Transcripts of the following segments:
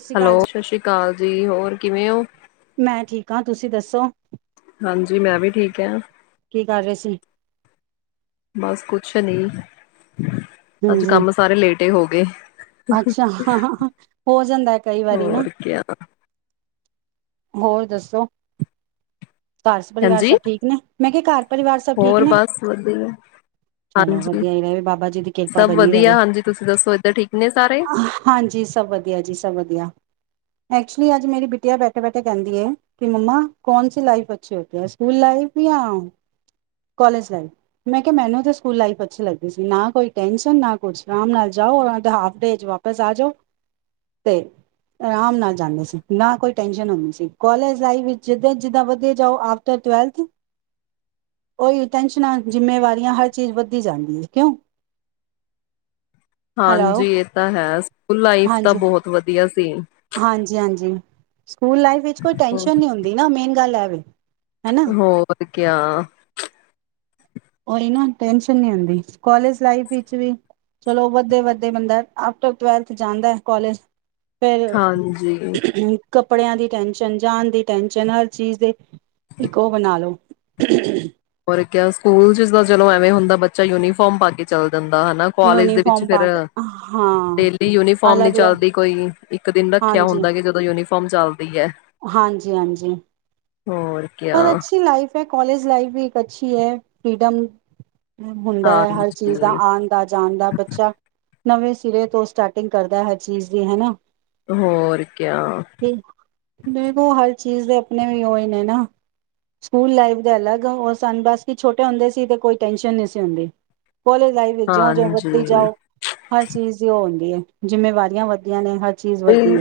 ਸਤਿ ਸ਼੍ਰੀ ਅਕਾਲ ਹੈਲੋ ਜੀ, ਸਤਿ ਸ੍ਰੀ ਅਕਾਲ ਜੀ ਹੋਰ ਕਿਵੇਂ ਹੋ ਮੈਂ ਠੀਕ ਹਾਂ ਤੁਸੀਂ ਦੱਸੋ ਹਾਂਜੀ ਮੈਂ ਵੀ ਠੀਕ ਆ ਕੀ ਕਰ ਰਹੇ ਸੀ ਸ਼ਨੀੇ ਅੱਜ ਹਾਂਜੀ, ਕੰਮ ਸਾਰੇ ਲੇਟ ਤੇ ਹੋ ਗਏ ਅੱਛਾ ਹਾਂ ਹਾਂ ਹਾਂ ਹੋ ਜਾਂਦਾ ਹੈ ਕਈ ਵਾਰੀ ਨਾ ਹੋਰ ਕਿਆ ਹੋਰ ਦੱਸੋ ਹੈਲੋ ਘਰ ਪਰਿਵਾਰ ਹਾਂਜੀ ਸਭ ਠੀਕ ਨੇ ਮਹਿਣਗੀ ਕਾਰ ਹੋਰ ਬਸ ਵਧੀਆ ਚਲੋ ਹਾਂਜੀ ਵਧੀਆ ਹੀ ਰਹੇ ਬਾਬਾ ਜੀ ਦੀ ਕਿਰਪਾ ਸਭ ਬਣੀ ਰਵੇ। ਵਧੀਆ ਹਾਂਜੀ ਤੁਸੀਂ ਦੱਸੋ [unintelligible] ਠੀਕ ਨੇ ਸਾਰੇ ਹਾਂਜੀ ਸਭ ਵਧੀਆ ਜੀ ਸਭ ਵਧੀਆ ਐਕਚੁਲੀ ਅੱਜ ਮੇਰੀ ਬਿੱਟੀਆ ਬੈਠੇ ਬੈਠੇ ਕਹਿੰਦੀ ਹੈ ਕਿ ਮੰਮਾ ਕੌਣ ਸੀ ਲਾਈਫ ਅੱਛੀ ਹੋਤੀ ਹੈ ਸਕੂਲ ਲਾਈਫ ਜਾਂ ਕਾਲਜ ਲਾਈਫ ਮੈਂ ਕਿਹਾ ਮੈਨੂੰ ਤੇ ਸਕੂਲ ਲਾਈਫ ਅੱਛੀ ਲੱਗਦੀ ਸੀ ਨਾ ਕੋਈ ਟੇਂਸ਼ਨ ਨਾ ਕੁਛ ਆਰਾਮ ਨਾਲ ਜਾਓ ਤੇ ਹਾਫ ਡੇ ਚ ਵਾਪਸ ਆਜੋ ਤੇ ਆਰਾਮ ਨਾਲ ਜਾਂਦੇ ਸੀ ਨਾ ਕੋਈ ਟੈਨਸ਼ਨ ਹੁੰਦੀ ਸੀ ਕੋਾਲਜ ਲਾਈਫ ਵਿੱਚ ਜਿੱਦਾਂ ਜਿੱਦਾਂ ਵੱਧਦੇ ਜਾਓ ਆਫਟਰ ਟਵੈਲਥ ਉਹੀ ਟੈਨਸ਼ਨਾਂ ਜਿੰਮੇਵਾਰੀਆਂ ਹਰ ਚੀਜ਼ ਵੱਧਦੀ ਜਾਂਦੀ ਕਿਉਂ ਹੈਲੋ ਹਾਂਜੀ ਇਹ ਤਾਂ ਹੈ ਸਕੂਲ ਲਾਈਫ ਤਾਂ ਹਾਂਜੀ ਬਹੁਤ ਵਧੀਆ ਸੀ ਹਾਂਜੀ ਹਾਂਜੀ ਸਕੂਲ ਲਾਈਫ ਵਿੱਚ ਕੋਈ ਟੈਨਸ਼ਨ ਨੀ ਹੁੰਦੀ ਨਾ ਮੇਨ ਗੱਲ ਇਹ ਵੇ ਹਨਾ ਹੋਰ ਕਯਾ ਉਹੀ ਨਾ ਟੈੈਂਨਸ਼ਨ ਨੀ ਹੁੰਦੀ। ਕਾਲਜ ਲਾਈਫ ਵਿੱਚ ਵੀ ਚਲੋ ਵੱਧਦੇ ਵੱਧਦੇ ਬੰਦਾ ਆਫਟਰ ਟਵੈਲਥ ਜਾਂਦਾ ਕੋਲੇਜ ਹਾਂਜੀ। ਕੱਪੜਿਆਂ ਦੀ ਟੈਨਸ਼ਨ, ਜਾਨ ਦੀ ਟੈਨਸ਼ਨ, ਹਰ ਚੀਜ਼ ਦੀ ਇੱਕ ਉਹ ਬਣਾ ਲੋੋ [unintelligible] ਹੋਰ ਕਿਆ। ਸਕੂਲ ਚ ਦਾ ਚਲੋ ਐਵੇਂ ਹੁੰਦਾ ਬੱਚਾ ਯੂਨੀਫਾਰਮ ਪਾ ਕੇ ਚੱਲ ਦਿੰਦਾ ਹਨਾ, ਕਾਲਜ ਦੇ ਵਿੱਚ ਯੂਨੀਫਾਰਮ ਪਾ ਫਿਰ ਕੇ ਹਾਂ ਡੇਲੀ ਯੂਨੀਫਾਰਮ ਨੀ ਅਲੱਗ ਅਲੱਗ ਚੱਲਦੀ, ਕੋਈ ਇੱਕ ਦਿਨ ਰੱਖਿਆ ਹਾਂਜੀ, ਹੁੰਦਾ ਕਿ ਜਦੋਂ ਯੂਨੀਫੋ ਮ ਚੱਲਦੀ ਐ। ਹਾਂਜੀ ਹਾਂਜੀ। ਹੋਰ ਕਿਆ ਪਰ ਅੱਛੀ ਲਾਈਫ ਐ, ਕਾਲਜ ਲਾਈਫ ਵੀ ਅਛੀ ਐ, ਫ੍ਰੀਡਮ ਹੁੰਦਾ ਐ ਹਰ ਚੀਜ਼ ਦਾ, ਹਾਂਜੀ ਆਣ ਦਾ, ਜਾਣ ਦਾ। ਬੱਚਾ ਨਵੇਂ ਸਿਰੇ ਤੋਂ ਸਟਾਰਟਿੰਗ ਕਰਦਾ ਹਰ ਚੀਜ਼ ਦੀ, ਹਨਾ? ਹੋਰ ਕਿਆ। ਨੇਨੋ ਹਰ ਚੀਜ਼ ਦੇ ਆਪਣੇ ਵੀ ਉਹੀ ਨੇ ਨਾ ਸਕੂਲ ਲਾਈਫ ਦੇ ਅਲਗ ਉਹ ਸਨ, ਬਸ ਕੀ ਛੋਟੇ ਹੁੰਦੇ ਸੀ ਤੇ ਕੋਈ ਟੈਨਸ਼ਨ ਨਹੀਂ ਸੀ ਹੁੰਦੀ। ਕੋਲੇਜ ਲਾਈਫ ਵਿੱਚ ਜੌਂ ਜੌਂ ਹਾਂਜੀ ਵੱਧਦੀ ਜਾਓ, ਹਰ ਚੀਜ਼ ਦੀ ਉਹ ਹੁੰਦੀ ਐ। ਜਿੰਮੇਵਾਰੀਆਂ ਵੱਧਦੀਆਂ ਨੇ, ਹਰ ਚੀਜ਼ ਓਹ, ਵੱਧਦੀ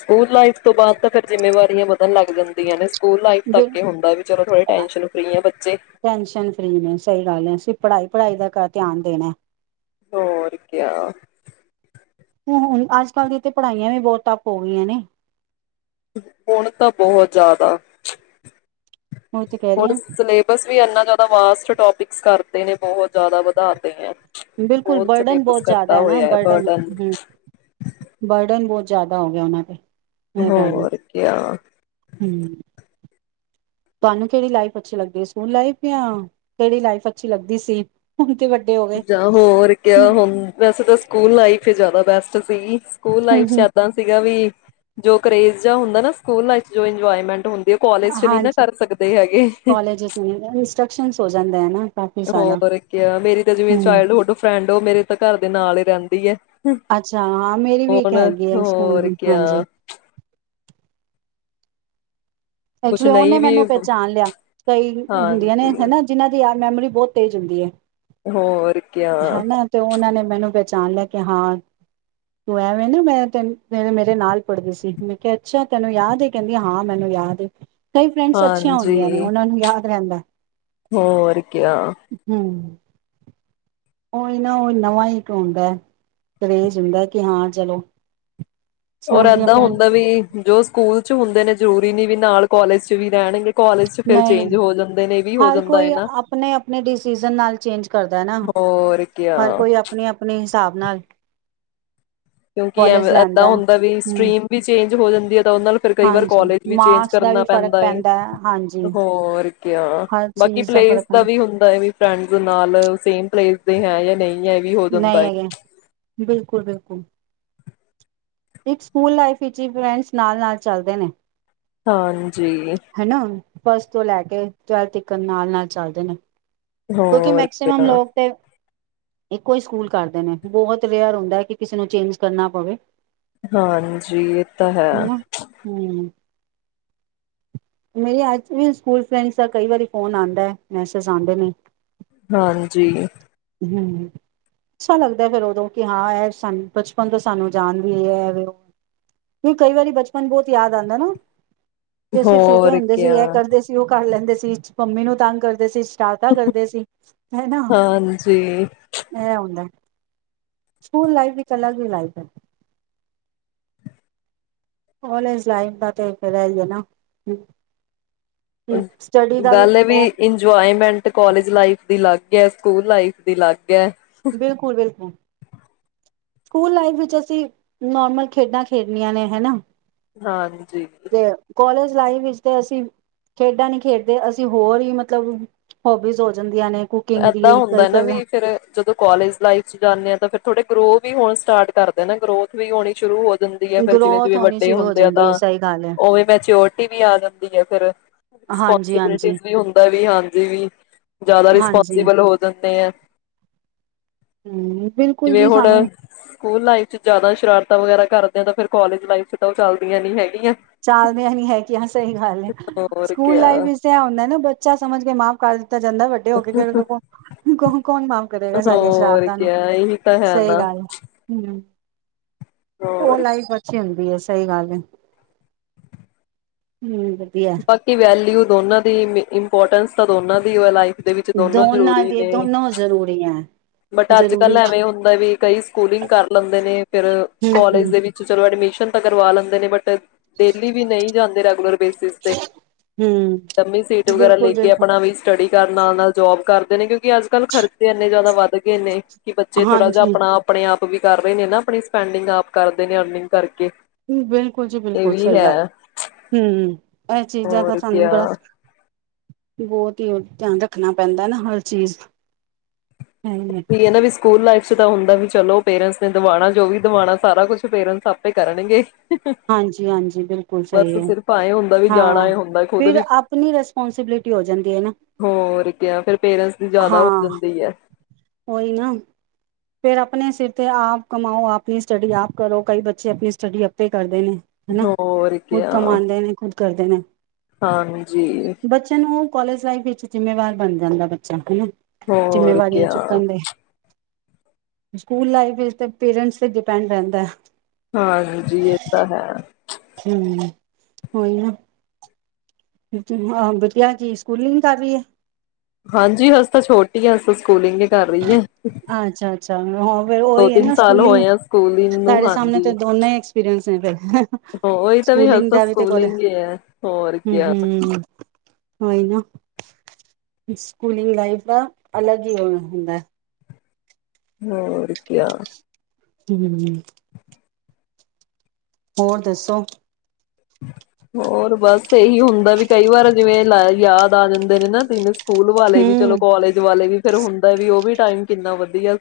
ਸਕੂਲ ਲਾਈਫ ਤੋਂ ਬਾਅਦ ਤਾਂ ਫਿਰ ਜਿੰਮੇਵਾਰੀਆਂ ਵਧਣ ਲੱਗ ਜਾਂ ਦੀਆਂ ਨੇ। ਸਕੂਲ ਲਾਈਫ ਹੈ ਤੱਕ ਇਹ ਹੁੰਦਾ ਵੀ, ਚਲੋ ਥੋੜੇ ਟੈਂਸ਼ਨ ਫ੍ਰਰੀ ਆ ਬੱਚੇ। ਟੈਨਸ਼ਨ ਫਰੀ ਨੇ ਸਹੀ ਗੱਲ ਹੈ ਅਸੀਂ ਪੜ੍ਹਾਈ ਪੜ੍ਹਾਈ ਦਾ ਕਰ ਧਿਆਨ ਦੇਣਾ। ਹੋਰ ਕਿਆ। ਹੁ ਹੁਣ ਅੱਜ ਕੱਲ੍ਹ ਦੀਆਂ ਤੇ ਪੜ੍ਹਾਈਆਂ ਵੀ ਬਹੁਤ ਤੱਪ ਹੋ ਗਈਆਂ ਨੇ। ਹੁਣ ਤਾਂ ਬਹੁਤ ਜ਼ਿਆਦਾ। ਉਹੀ ਤੇ ਕਹਿ ਰਹੀ ਹੁਣ ਹਾਂ ਸਿਲੇਬਸ ਵੀ ਇੰਨਾ ਜ਼ਿਆਦਾ ਵਾਸਟ ਟਾਪਿਕ ਸ ਕਰਤੇ ਨੇ, ਬਹੁਤ ਜ਼ਿਆਦਾ ਵਧਾਤੇ ਐ। ਬਿਲਕੁਲ ਬਰਡਨ ਬਹੁਤ ਜ਼ਿਆਦਾ ਐ ਨਾ, ਬਰਡਨ। ਹੂੰ, ਬਰਡਨ ਬਹੁਤ ਜ਼ਿਆਦਾ ਹੋ ਗਿਆ ਉਹਨਾਂ ਤੇ। ਇਹ ਗੱਲ ਹੈ ਹੋਰ ਕਿਆ। ਹਮ ਤੁਹਾਨੂੰ ਕਿਹੜੀ ਲਾਈਫ ਅੱਛੀ ਲੱਗਦੀ, ਸਕੂਲ ਲਾਈਫ ਜਾਂ ਕਿਹੜੀ ਲਾਈਫ ਅੱਛੀ ਲੱਗਦੀ ਸੀ? ਹੁਣ ਤੇ ਵੱ ਜਾਂ ਹੋਰ ਕਿਆ, ਹੁਣ ਵੈਸੇ ਤਾਂ ਸਕੂਲ ਲਾਈਫ ਹੀ ਜ਼ਿਆਦਾ ਬੈਸ ਟ ਸੀਗੀ ਸਕੂਲ ਹਮ ਲਾਈਫ ਚ ਹਮ ਏਦਾਂ ਸੀਗਾ ਵੀ ਜੋ ਕਰੇਜ਼ ਜਿਆ ਹੁੰਦਾ ਨਾ, ਸਕੂਲ ਲਾਇਫ ਜੋ ਇੰਜੋਏਮੈਂਟ ਹੁੰ ਹਾਂਜੀ ਕੋਾਲਜ ਇੰਸਟਰਕਸ਼ਨ ਹੋ ਜਾਂਦੇ ਨਾ। ਕਾਫੀ ਸਾਰਾ ਹੋਰ ਕਿਆ ਮੇਰੀ ਤਾਂ ਜਿਵੇਂ ਹਮ ਚਾਈਲਡਹੁੱਡ ਫਰੈਂਡ ਉਹ ਮੇਰੇ ਤਾਂ ਘਰ ਦੇ ਨਾਲ ਰਹਿੰਦੀ ਹੈ। ਅੱਛਾ ਹਾਂ ਮੇਰੀ ਵੀ ਇੱਕ ਹੁਣ ਹੈਗੀ ਆ ਸਕੂਲ ਹੋਰ ਦੀ ਕਿਆ ਹਾਂਜੀ ਕੁਛ ਐਕਚੁਲੀ ਉਹਨੇ ਨਹੀਂ ਵੀ ਮੈਨੂੰ ਪਹਿਚਾਣ ਲਿਆ ਕਈ ਹੁੰਦੀਆਂ ਨੇ ਹਾਂਜੀ। ਹਨਾ ਜਿਹਨਾਂ ਦੀ ਆਪ ਮੈਮੋਰੀ ਬਹੁਤ ਤੇਜ਼ ਹੁੰਦੀ ਹੈ। ਹੋਰ ਕਿਆ। ਹਨਾ ਤੇ ਉਹਨਾਂ ਨੇ ਮੈਨੂੰ ਪਹਿਚਾਣ ਲਿਆ ਕੇ ਹਾਂ ਤੂੰ ਐਵੇਂ ਨਾ ਮੈਂ ਤੈਨੂੰ ਮੇਰੇ ਨਾਲ ਪੜਦੀ ਸੀ ਮੈਂ ਕਿਹਾ ਅੱਛਾ ਤੈਨੂੰ ਯਾਦ ਕਹਿੰਦੀ ਹਾਂ ਮੈਨੂੰ ਯਾਦ ਏ। ਕਈ ਫਰੈਂਡਸ ਅੱਛੀਆਂ ਹਾਂਜੀ ਹੁੰਦੀਆਂ ਨੇ ਉਹਨਾਂ ਨੂੰ ਯਾਦ ਰਹਿੰਦੈ। ਹੋਰ ਕਿਆ। ਹੂੰ ਉਹੀ ਨਾ ਉਹ ਨਵਾਂ ਹੀ ਇੱਕ ਹੁੰਦਾ ਕਰੇਜ਼ ਹੁੰਦਾ ਹੈ ਕਿ ਹਾਂ ਚਲੋ ਔਰ ਸਕੂਲ ਦੀਆਂ ਏਦਾਂ ਫਰੈਂਡ ਹੁੰਦਾ ਵੀ ਜੋ ਸਕੂਲ ਚ ਹੁੰਦੇ ਨੇ ਜ਼ਰੂਰੀ ਨੀ ਵੀ ਨਾਲ ਕੋਲਜ ਚ ਵੀ ਰਹਿਣਗੇ। ਕਾਲਜ ਚ ਫਿਰ ਨਹੀਂ ਚੇਂਜ ਹੋ ਜਾਂਦੇ ਨੇ ਇਹ ਵੀ ਹੋ ਹਰ ਜਾਂਦਾ ਕੋਈ ਹੈ ਨਾ ਆਪਣੇ ਆਪਣੇ ਡਿਸੀਜ਼ਨ ਨਾਲ ਚੇਂਜ ਕਰਦਾ ਨਾ। ਹੋਰ ਕਿਆ ਹਰ ਕੋਈ ਆਪਣੀ ਆਪਣੀ ਹਿਸਾਬ ਨਾਲ ਕਿਉਂਕਿ ਐ ਕੋਲਜ ਏਦਾਂ ਲੈਂਦਾ ਹੁੰਦਾ ਵੀ ਹੂੰ ਸਟ੍ਰਰੀਮ ਵੀ ਚੇਂਜ ਹੋ ਜਾਂਦੀ ਹੈ ਤਾਂ ਉਹਦੇ ਨਾਲ ਫਿਰ ਕਈ ਵਾਰ ਹਾਂਜੀ ਕਾਲਜ ਵੀ ਚੇਂਜ ਮਾਰਕਸ ਦਾ ਵੀ ਕਰਨਾ ਫ਼ਰਕ ਪੈਂਦਾ ਏ। ਹਾਂਜੀ ਹੋਰ ਕਿਆ ਹਰ ਬਾਕੀ ਚੀਜ਼ ਪਲੇਸ ਫ਼ਰਕ ਦਾ ਵੀ ਪੈਂਦਾ ਹੁੰਦਾ ਹੈ ਵੀ ਫਰੈਂਡਜ ਨਾਲ ਸੇਮ। ਪਲੇਸ ਦੇ ਹੈ ਜਾਂ ਨਹੀਂ। ਹੈ ਇਹ ਵੀ ਹੋ ਜਾਂਦਾ ਨਹੀਂ ਹੈ ਹੈਗੇ ਬਿਲਕੁਲ ਬਿਲਕੁਲ। ਇੱਕ ਸਕੂਲ ਲਾਈਫ ਵਿੱਚ ਫਰੈਂਡਸ ਨਾਲ ਨਾਲ ਚੱਲਦੇ ਨੇ। ਹਾਂਜੀ। ਹਨਾ ਫਸਟ ਤੋਂ ਲੈ ਕੇ ਟਵੈਲਥ ਤੱਕ ਨਾਲ ਨਾਲ ਚੱਲਦੇ ਨੇ। ਕਿਉਂਕਿ ਹੋਰ ਮੈਕਸੀਮਮ ਕਿਆ ਲੋਕ ਤੇ ਇੱਕੋ ਹੀ ਸਕੂਲ ਕਰਦੇ ਨੇ ਬਹੁਤ ਵੇਅਰ ਆਦਾ ਹੈ ਕਿ ਕਿਸੇ ਨੂੰ ਚੇਂਜ ਕਰਨਾ ਪਵੇ। ਹਾਂਜੀ ਇਹ ਤਾਂ ਹੈ। ਮੇਰੇ ਅੱਜ ਵੀ ਸਕੂਲ ਫਰੈਂਡਸ ਦਾ ਕਈ ਵਾਰੀ ਫੋਨ ਆਦਾ ਹੈ ਮੈਸੇਜ ਆਦੇ ਨੇ। ਹਾਂਜੀ। ਹੂੰ ਅੱਛਾ ਲੱਗਦਾ ਫਿਰ ਉਦੋਂ ਕਿ ਹਾਂ ਇਹ ਸਾਨੂੰ ਬਚਪਨ ਤੋਂ ਸਾਨੂੰ ਜਾਣਦੀ ਹੈ ਕਿਉਕਿ ਕਈ ਵਾਰੀ ਬਚਪਨ ਬਹੁਤ ਯਾਦ ਆਦਾ ਨਾ। ਵੀ ਅਸੀਂ ਛੋਟੇ ਹੋਰ ਹੁੰਦੇ ਸੀ ਕਿਆ ਇਹ ਕਰਦੇ ਸੀ ਉਹ ਕਰ ਲੈਂਦੇ ਸੀ। ਜਿਸ ਚ ਪੰਮੀ ਨੂੰ ਤੰਗ ਕਰਦੇ ਸੀ। ਟਾਟਾ ਕਰਦੇ ਸੀ। ਹੈਨਾ ਹਾਂਜੀ ਇਹ ਹੁੰਦਾਂ ਐ। ਸਕੂਲ ਲਾਈਫ ਇੱਕ ਅਲੱਗ ਹੀ ਲਾਈਫ ਹੈ। ਕਾਲਜ ਲਾਈਫ ਦਾ ਤਾਂ ਫੇਰ ਹੀ ਹੈ ਨਾ ਹੂੰ। ਹੂੰ ਗੱਲ ਵੀ ਇੰਜੋਏਮੈਂਟ। ਤੇ ਕਾਲਜ ਲਾਈਫ ਦੀ ਅਲੱਗ ਹੈ ਸਕੂਲ ਲਾਈਫ ਦੀ ਅਲੱਗ। ਹੈ ਬਿਲਕੁਲ ਬਿਲਕੁਲ। ਸਕੂਲ ਲਾਈਫ ਵਿੱਚ ਅਸੀਂ ਨੋਰਮਲ ਖੇਡਾ ਖੇਡਣੀਆਂ ਨੇ ਹੈ ਨਾ। ਹਾਂਜੀ। ਚਲਾਈ ਵਿੱਚ ਤੇ ਅਸੀਂ ਖੇਡਾ ਨੀ ਖੇਡਦੇ ਅਸੀਂ ਹੋਰ ਹੀ ਮਤਲਬ ਹੋਬੀਜ਼ ਹੋ ਜਾਂਦੇ। ਏਦਾਂ ਹੁੰਦਾ ਨਾ ਵੀ ਫੇਰ ਜਦੋਂ ਕਾਲਜ ਲਾਈਫ ਚ ਜਾਂਦੇ ਹਾਂ ਫੇਰ ਥੋੜੇ। ਗਰੋ ਵੀ ਹੁਣ ਸਟਾਰਟ ਕਰਦੇ ਨੇ ਗਰੋਥ ਵੀ ਹੋਣੀ ਸ਼ੁਰੂ ਹੋ। ਜਾਂਦੀ ਜਿਵੇ ਗਰੋਥ ਜਿਵੇ ਹੋਣੀ ਵੱਡੇ ਸ਼ੁਰੂ ਹੋ ਹੁੰਦੇ ਆ ਜਾਂਦੀ ਹੈ ਤਾਂ ਸਹੀ ਗੱਲ ਹੈ ਉਵੇ ਮਚੋਰਟੀ ਵੀ ਆ ਜਾਂਦੀ ਆ ਫਿਰ ਹਾਂਜੀ ਰਿਸਪੋਸਬਲਟੀ ਹਾਂਜੀ ਵੀ ਹੁੰਦਾ ਵੀ ਹਾਂਜੀ ਜਿਆਦਾ ਹਾਂਜੀ ਰਿਸਪੋਂਸਿਬਲ ਹੋ ਜਾਂਦੇ ਹੈ ਹੂੰ, ਬਿਲਕੁਲ ਜਿਵੇਂ ਜੀ ਹੁਣ ਸਾਨੂੰ ਸਕੂਲ ਲਾਈਫ ਚ ਜ਼ਿਆਦਾ ਸ਼ਰਾਰਤਾਂ ਵਗੈਰਾ। ਕਰਦੇ ਆਂ ਤਾਂ ਫਿਰ ਕੋਲਜ ਲਾਈਫ ਚ ਤਾਂ ਉਹ ਚਲਦੀਆਂ ਨੀ ਹੈਗੀਆ। ਚਲਦੀਆਂ ਨੀਂ ਹੈਗੀਆ ਸਹੀ ਗੱਲ ਹੈ ਹੋਰ ਸਕੂਲ ਲਾਈਫ ਕਿਆ ਵਿੱਚ ਐ ਹੁੰਦਾ ਨਾ ਬੱਚਾ ਸਮਝ ਕੇ ਮਾਫ਼ ਕਰ। ਕੀਤਾ ਜਾਂਦਾ ਵੱਡੇ ਹੋ ਕੇ ਕੌਣ ਮਾਫ਼। ਕਰੇਗਾ ਸਾਡੀਆਂ ਹੋਰ ਸ਼ਰਾਰਤਾਂ ਨੂੰ ਕਿਆ ਇਹੀ ਤਾਂ ਹੈ ਨਾ ਹਮ [unintelligible] ਉਹ ਹੋਰ ਲਾਈਫ ਅੱਛੀ ਵਧੀਆ ਸਹੀ ਗੱਲ ਹੈ ਹਮ ਬਾਕੀ ਵੈਲਊ ਦੋਨਾਂ ਦੀ ਇੰਪੋਰਟੈਂਸ ਤਾਂ ਦੋਨਾਂ ਦੀ ਲਾਈਫ ਦੇ ਵਿੱਚ ਦੋਨੋ ਦੋਨਾਂ ਜ਼ਰੂਰੀ ਦੀ ਨੇ ਦੋਨੋ ਜ਼ਰੂਰੀ ਐ। ਬਟ ਅੱਜ ਜ਼ਰੂਰੀ ਕੱਲ ਐਵੇਂ ਹੁੰਦਾ ਵੀ ਕਈ ਸਕੂਲਿੰਗ ਕਰ ਲੈਂਦੇ ਨੇ ਫਿਰ ਕਾਲਜ ਹੂੰ, ਦੇ ਵਿੱਚ ਚਲੋ ਐਡਮਿਸ਼ਨ ਕਰਵਾ ਲੈਂਦੇ ਨੇ ਬਟ ਡੇਲੀ ਵੀ ਨਹੀਂ ਜਾਂਦੇ ਰੈਗੂਲਰ ਬੇਸ ਹੂੰ, ਲੰਮੀ ਸੀਟ ਵਗੈਰਾ ਲੈ ਬਿਲਕੁਲ ਕੇ ਬਿਲਕੁਲ ਆਪਣਾ ਵੀ ਸਟਡੀ ਨਾਲ ਨਾਲ ਜੋਬ ਕਰਦੇ ਨੇ ਕਿਉਂਕਿ ਅੱਜ ਕੱਲ ਖਰਚੇ ਇੰਨੇ ਜ਼ਿਆਦਾ ਵੱਧ ਵੱਧ ਗਏ ਨੇ ਕਿ ਬੱਚੇ ਥੋੜਾ ਜਿਹਾ ਹਾਂਜੀ। ਆਪਣਾ ਆਪਣੇ ਆਪ ਵੀ ਕਰ ਰਹੇ ਨੇ ਨਾ ਆਪਣੀ ਸਪੈਂਡਿੰਗ ਆਪ ਕਰਦੇ ਨੇ ਅਰਨਿੰਗ ਕਰਕੇ ਬਿਲਕੁਲ ਜੀ ਇਹ ਬਿਲਕੁਲ ਵੀ ਸਹੀ ਗੱਲ ਹੈ ਹਮ ਇਹ ਚੀਜ਼ਾਂ ਤਾਂ ਹੋਰ ਸਾਨੂੰ ਬੜਾ ਕਿਆ ਬਹੁਤ ਹੀ ਉਹ ਧਿਆਨ ਰੱਖਣਾ ਪੈਂਦਾ ਨਾ ਹਰ ਚੀਜ਼ ਹਮ ਵੀ ਇਹ ਨਾ ਵੀ ਸਕੂਲ ਲਾਈਫ ਚ ਤਾਂ ਹੁੰਦਾ ਵੀ ਚਲੋ ਪੇਰੈਂਟਸ ਨੇ ਦਵਾਉਣਾ ਜੋ ਵੀ ਦਵਾਉਣਾ ਸਾਰਾ ਕੁਛ ਪੇਰੈਂਟਸ ਆਪੇ ਕਰਨਗੇ ਹਾਂਜੀ-ਹਾਂਜੀ ਬਿਲਕੁਲ ਬਸ ਸਹੀ ਹੈ ਸਿਰਫ ਐਏ ਹੁੰਦਾ ਵੀ ਜਾਣਾ ਹਾਂ ਏ ਹੁੰਦਾ ਖੁਦ ਫਿਰ ਵੀ ਆਪਣੀ ਰਿਸਪੋਂਸੀਬਿਲਿਟੀ ਹੋ ਜਾਂਦੀ ਹੈ ਨਾ ਹੋਰ ਕਿਆ ਫਿਰ ਪੇਰੈਂਟਸ ਦੀ ਜ਼ਿਆਦਾ ਹੋ ਜਾਂਦੀ ਹੈ ਓਹੀ ਨਾ ਫੇਿਰ ਆਪਣੇ ਸਿਰ ਤੇ ਆਪ ਕਮਾਓ ਆਪਣੀ ਸਟੱਡੀ ਆਪ ਕਰੋ ਕਈ ਬੱਚੇ ਆਪਣੀ ਸਟੱਡੀ ਆਪੇ ਕਰਦੇ ਨੇ ਹਨਾ ਹੋਰ ਖੁਦ ਕਮਾਉਂਦੇ ਨੇ ਖੁਦ ਕਰਦੇ ਨੇ ਹਾਂਜੀੀ ਕੋਲਜ ਲਾਈਫ ਵਿੱਚ ਜਿੰਮੇਵਾਰ ਬਣ ਜਾਂਦਾ ਬੱਚਾ ਹਨਾ ਹੋਰ ਜਿੰਮੇਵਾਰੀਆਂ ਕਿਆ ਚੁੱਕਣ ਦੇ ਸਕੂਲ ਲਾਈਫ ਵਿੱਚ ਪੇਰੈਂਟਸ ਤੇ ਡਿਪੈਂਡ ਰਹਿੰਦਾ ਹੈ ਹਾਂ ਜੀ ਇਹ ਤਾਂ ਹੈ ਹੂੰ ਹੋਈ ਨਾ ਆਹ ਵਧੀਆ ਕੀ ਸਕੂਲਿੰਗ ਕਰ ਰਹੀ ਹੈ ਹਾਂਜੀ ਹਜੇ ਤਾਂ ਛੋਟੀ ਆ ਹ ਅੱਛਾ ਅੱਛਾ ਹਾਂ ਫਿਰ ਦੋ ਉਓਹੀ ਹੈ ਤਿੰਨ ਨਾ ਸਾਲ ਸਕੂਲਿੰਗ ਹੋਏ ਆ ਸਕੂਲਿੰਗ ਨੂੰ ਸਾਡੇ ਸਾਹਮਣੇ ਹਾਂਜੀ ਤੇ ਦੋਨਾਂ ਹੀ ਐਕਸਪੀਰੀੰਸ [inaudible] ਉਹੀ ਤਾਂ ਹਜੇ ਸਕੂਲਗ ਤਾਂ ਦਾ ਵੀ ਤੇ ਕੋਲੇ ਸਕੂਲਿੰਗ ਹੀ ਹੈ ਹੋਰ ਹੂੰ ਕਿਆ ਹੂੰ ਓਹੀ ਨਾ ਸਕੂਲਿੰਗ ਲਾਈਫ ਦਾ ਅਲੱਗ ਹੀ ਹੁੰਦਾ ਹੋਰ ਕਿਆ ਹੂੰ ਹੋਰ ਦੱਸੋ ਹੋਰ ਬਸ ਇਹੀ ਹੁੰਦਾ ਵੀ ਕਈ ਵਾਰ ਜਿਵੇਂ ਲ ਯਾਦ ਆ ਜਾਂਦੇ ਨੇ ਨਾ ਤਿੰਨ ਸਕੂਲ ਵਾਲੇ ਵੀ ਚਲੋ ਹੂੰ ਕਾਲਜ ਵਾਲੇ ਵੀ ਫੇਰ ਹੁੰਦਾ ਵੀ ਉਹ ਵੀ ਟਾਈਮ ਕਿੰਨਾ ਵਧੀਆ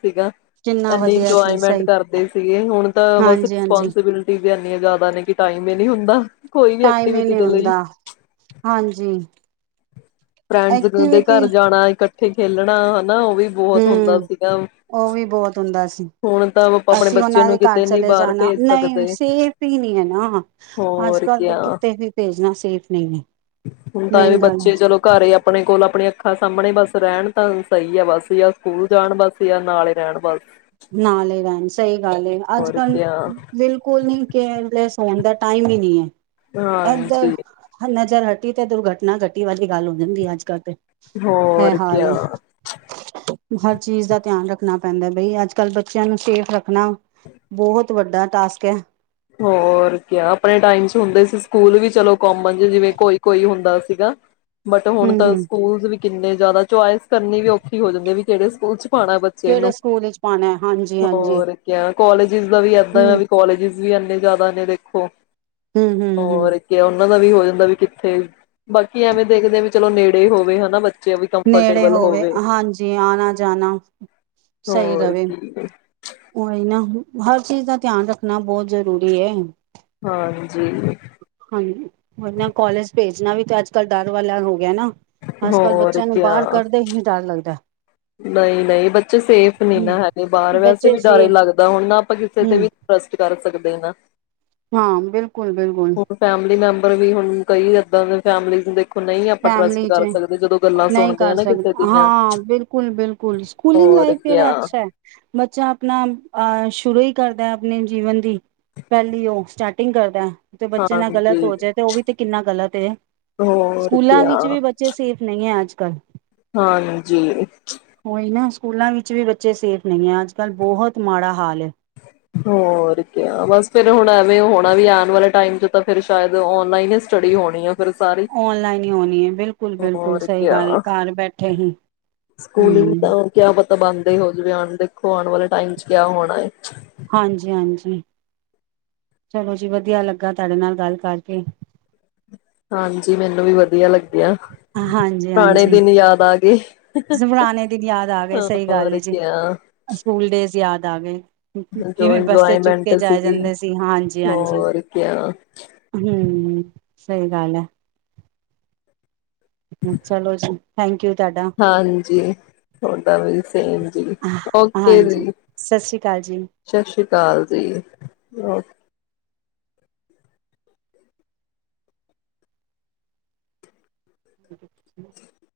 ਕਿੰਨਾ ਇਨੀ ਵਧੀਆ ਸੀ ਇੰਜੋਏਮੈਂਟ ਸਹੀ ਕਰਦੇ ਸੀਗੇ ਹੁਣ ਤਾਂ ਬਸ ਹਾਂਜੀ ਹਾਂਜੀ ਰਿਸਪੋਂਸੀਬਿਲਟੀ ਵੀ ਜ਼ਿਆਦਾ ਨੇ ਕਿ ਟਾਈਮ ਹੀ ਨਹੀਂ ਹੁੰਦਾ ਕੋਈ ਵੀ ਟਾਈਮ ਹੀ ਐਕਟੀਵਿਟੀ ਨਹੀ ਦੇ ਲਈ ਹੁੰਦਾ ਹਾਂਜੀ ਫਰੈਂਡਸ ਕਦੇ ਐਕਟੀਵਿਟੀ ਘਰ ਜਾਣਾ ਇਕਠ ਉੱਥੇ ਖੇਲਣਾ ਨਾ ਉਹ ਵੀ ਬਹੁਤ ਹੁੰਦਾ ਹੂੰ ਸੀਗਾ ਉਹ ਵੀ ਬਹੁਤ ਹੁੰਦਾ ਹੁਣ ਤਾਂ ਆਪਾਂ ਆਪਣੇ ਅਸੀਂ ਬੱਚੇ ਉਹਨਾਂ ਨੂੰ ਦੇ ਘਰ ਕਿਤੇ ਨੀ ਚਲੇ ਬਾਹਰ ਜਾਣਾ ਭੇਜ ਨਹੀਂ ਸਕਦੇ ਸੇਫ ਹੀ ਨਹੀਂ ਏ ਨਾ ਅੱਜ ਹੋਰ ਕੱਲ ਦੇ ਕਿਆ ਕਿਤੇ ਵੀ ਭੇਜਣਾ ਸੇਫ ਨਹੀਂ ਹੈ ਹੁਣ ਤਾਂ ਵੀ ਮੇਨ ਗੱਲ ਏ ਬੱਚੇ ਚਲੋ ਘਰ ਹੀ ਆਪਣੇ ਕੋਲ ਆਪਣੀਆਂ ਅੱਖਾਂ ਸਾਹਮਣੇ ਬਸ ਰਹਿਣ ਤਾਂ ਸਹੀ ਆ ਬਸ ਜਾ ਸਕੂਲ ਜਾਣ ਬਸ ਜਾਂ ਨਾਲੇ ਰਹਿਣ ਬਸ ਨਾਲ ਹੀ ਰੈਣ ਸਹੀ ਗੱਲ ਅੱਜ ਹੋਰ ਕੱਲ ਕਿਆ ਬਿਲਕੁਲ ਨੀ ਕੇਅਰਲੈਸ ਖਾਣ ਦਾ ਟਾਈਮ ਹੀ ਨਹੀ ਹੈ ਇਧਰ ਹਾਂਜੀ ਹਨ ਹਟੀ ਤੇ ਦੁਰਘਟਨਾ ਘਟੀ ਵਾਲੀ ਗੱਲ ਹੁੰਦੀ ਅੱਜ ਕੱਲ੍ਹ ਤੇ ਇਹ ਹੋਰ ਹਾਲ ਕਿਆ ਏ ਹਰ ਚੀਜ਼ ਦਾ ਧਿਆਨ ਰੱਖਣਾ ਪੈਂਦਾ ਬਈ ਅੱਜ ਕੱਲ ਬੱਚਿਆਂ ਨੂੰ ਸੇਫ ਰੱਖਣਾ ਬਹੁਤ ਵੱਡਾ ਟਾਸਕ ਹੈ। ਹੋਰ ਕਿਆ ਆਪਣੇ ਟਾਈਮ ਚ ਹੁੰਦੇ ਸੀ ਸਕੂਲ ਵੀ ਚਲੋ ਕੋਮਨ ਜ ਜਿਵੇਂ ਕੋਈ ਕੋਈ ਹੁੰਦਾ ਸੀਗਾ। ਬਟ ਹੁਣ ਹਮ ਤਾਂ ਹਮ ਸਕੂਲਜ਼ ਵੀ ਕਿੰਨੇ ਜ਼ਿਆਦਾ ਚੁਆਇਸ ਕਰਨੀ ਵੀ ਔਖੀ ਹੋ ਜਾਂਦੀ ਹੈ ਵੀ ਕਿਹੜੇ ਸਕੂਲ ਚ ਪਾਣਾ ਬੱਚੇ ਨੂੰ। ਕਿਹੜੇ ਸਕੂਲ ਵਿੱਚ ਪਾਉਣਾ ਹੈ ਹਾਂਜੀ ਹਾਂਜੀ ਹੋਰ ਕਿਆ ਕੋਾਲਜਿਸ ਦਾ ਵੀ ਏਦਾਂ ਹਮ ਵੀ ਕੋਾਲਜ ਵੀ ਇੰਨੇ ਜ਼ਿਆਦਾ ਨੇ ਦੇਖੋ। ਹੂੰ ਹੂੰ ਹੂੰ ਹੋਰ ਕਿਆ ਉਹਨਾਂ ਦਾ ਵੀ ਹੋ ਜਾਂਦਾ ਵੀ ਕਿੱਥੇ ਬਾਕੀ ਐਵੇਂ ਦੇਖਦੇ ਵੀ ਚਲੋ ਨੇੜੇ ਹੋਵੇ ਹਨਾ ਬੱਚੇ ਵੀ ਨੇੜੇ ਕੰਫਰਟੇਬਲ ਹੋਵੇ ਹਾਂਜੀ ਆਣਾ ਜਾਣਾ ਸਹੀ ਹੋਰ ਰਹੇ ਕੀ ਉਹੀ ਨਾ। ਹਰ ਚੀਜ਼ ਦਾ ਧਿਆਨ ਰੱਖਣਾ ਬਹੁਤ ਜ਼ਰੂਰੀ ਹੈ। ਹਾਂ। ਹਾਂਜੀ ਹੋਰ ਨਾ ਕੋਾਲਜ ਭੇਜਣਾ ਵੀ ਤੇ ਅੱਜ ਕੱਲ੍ਹ ਡਰ ਵਾਲਾ ਹੋ ਗਿਆ ਨਾ। ਅੱਜ ਕੱਲ ਹੋਰ ਬੱਚਿਆਂ ਨੂੰ ਬਾਹਰ ਕੱਢਦੇ ਹੀ ਡਰ ਲੱਗਦਾ ਐ। ਨਹੀਂ ਨਹੀਂ ਬੱਚੇ ਸੇਫ ਨਹੀਂ ਹੂੰ ਨਾ ਹੈਗੇ ਬਾਹਰ ਵੈਸੇ ਬੱਚੇ ਵੀ ਸੇ ਡਰ ਲੱਗਦਾ ਹੁਣ ਨਾ ਆਪਾਂ ਕਿਸੇ ਤੇ ਹੂੰ ਵੀ ਟਰਸਟ ਕਰ ਸਕਦੇ। [unintelligible] ਹਾਂ ਬਿਲਕੁਲ ਬਿਲਕੁਲ ਹੁਣ ਫੈਮਿਲੀ ਮੈਂਬਰ ਵੀ ਹੁਣ ਕਈ ਏਦਾਂ ਦੇ ਫੈਮਿਲੀਜ਼ ਦੇਖੇ ਨਹੀਂ ਆਪਾਂ ਟਰੱਸਟ ਫੈਮਲੀ ਚ ਕਰ ਸਕਦੇ ਜਦੋਂ ਗੱਲਾਂ ਨਹੀਂ ਸੁਣਦੇ ਕਰ ਹਾਂ ਨਾ ਕਿਸੇ ਸਕਦੇ ਦੀਆਂ ਮੈ ਹਾਂ ਬਿਲਕੁਲ ਬਿਲਕੁਲ ਸਕੂਲਿੰਗ ਲਾਈਫ ਜਿਹੜਾ ਅੱਛਾ ਹੈ ਬੱਚਾ ਆਪਣਾ ਸ਼ੁਰੂ ਹੀ ਕਰਦਾ ਹੈ ਆਪਣੇ ਜੀਵਨ ਦੀ ਪਹਿਲੀ ਉਹ ਸਟਾਰਟਿੰਗ ਕਰਦਾ ਐ। ਤੇ ਬੱਚੇ ਨਾਲ ਗ਼ਲਤ ਹਾਂਜੀ। ਹੋ ਜਾਏ ਤੇ ਉਹ ਵੀ ਤੇ ਕਿੰਨਾ ਗਲਤ ਤੇ ਹੋਰ ਸਕੂਲਾਂ ਕਿਆ ਵਿੱਚ ਵੀ ਬੱਚੇ ਸੇਫ ਨਹੀਂ ਹੈ ਅੱਜ। ਕਲ ਹਾਂਜੀ ਨਾ ਸਕੂਲਾਂ ਵਿੱਚ ਵੀ ਬੱਚੇ ਸੇਫ ਨਹੀਂ ਹੈ ਅੱਜ ਕੱਲ੍ਹ ਬਹੁਤ ਮਾੜਾ ਹਾਲ ਐ। ਹੋਰ ਕਿਆ। ਬਸ ਫਿਰ ਹੁਣ ਐਵੇਂ ਹੋਣਾ ਵੀ ਆਣ ਵਾਲੇ ਟਾਈਮ ਚ ਤਾਂ ਫਿਰ ਸ਼ਾਇਦ ਓਨਲਾਈਨ ਹੀ ਸਟੱਡੀ ਹੋਣੀ ਆ। ਫਿਰ ਸਾਰੀ ਔਨਲਾਈਨ ਹੀ ਹੋਣੀ ਐ। ਬਿਲਕੁਲ ਬਿਲਕੁਲ ਹੋਰ ਸਹੀ ਕਿਆ ਗੱਲ ਹੈ ਘਰ ਬੈਠੇ ਹੀ। ਸਕੂਲਿੰਗ ਹੂੰ ਕਿਆ ਤਾਂ ਪਤਾ ਬੰਦ ਹੀ ਹੋ ਜਾਵੇ ਹੁਣ ਦੇਖੋ ਆਣ ਵਾਲੇ ਟਾਈਮ ਚ ਕਿਆ ਹੋਣਾ ਐ। ਹਾਂਜੀ ਹਾਂਜੀ ਚਲੋ ਜੀ ਵਧੀਆ ਲੱਗਾ ਤੁਹਾਡੇ ਨਾਲ ਗੱਲ ਕਰਕੇ। ਹਾਂਜੀ ਮੈਨੂੰ ਵੀ ਵਧੀਆ ਲੱਗ ਹਾਂਜੀ ਹਾਂਜੀ। ਆ ਗਏ। ਪੁਰਾਣੇ ਦਿਨ ਯਾਦ ਆ ਗਏ ਸਹੀ ਗੱਲ ਹੋਰ ਜੀ ਕਿਆ ਸਕੂਲ ਡੇਜ ਯਾਦ ਆ ਗਏ। ਜੋ ਕਿਵੇਂ ਬੱਸੇ ਚੁੱਕ ਇੰਜੋਏਮੈਂਟ ਕੇ ਜਾਏ ਸੀਗੀ ਜਾਂਦੇ ਸੀ ਹਾਂਜੀ ਹਾਂਜੀ ਹੋਰ ਕਿਆ ਹੂੰ ਸਹੀ ਗੱਲ ਹੈ ਹ ਚਲੋ ਜੀ ਥੈਂਕ ਯੂ ਤੁਹਾਡਾ ਹਾਂਜੀ ਤੁਹਾਡਾ ਵੀ ਸੇਮ ਜੀ ਓਕੇ ਹਾਂਜੀ ਜੀ ਸਤਿ ਸ੍ਰੀ ਅਕਾਲ ਜੀ ਸਤਿ ਸ੍ਰੀ ਅਕਾਲ ਜੀ [inaudible]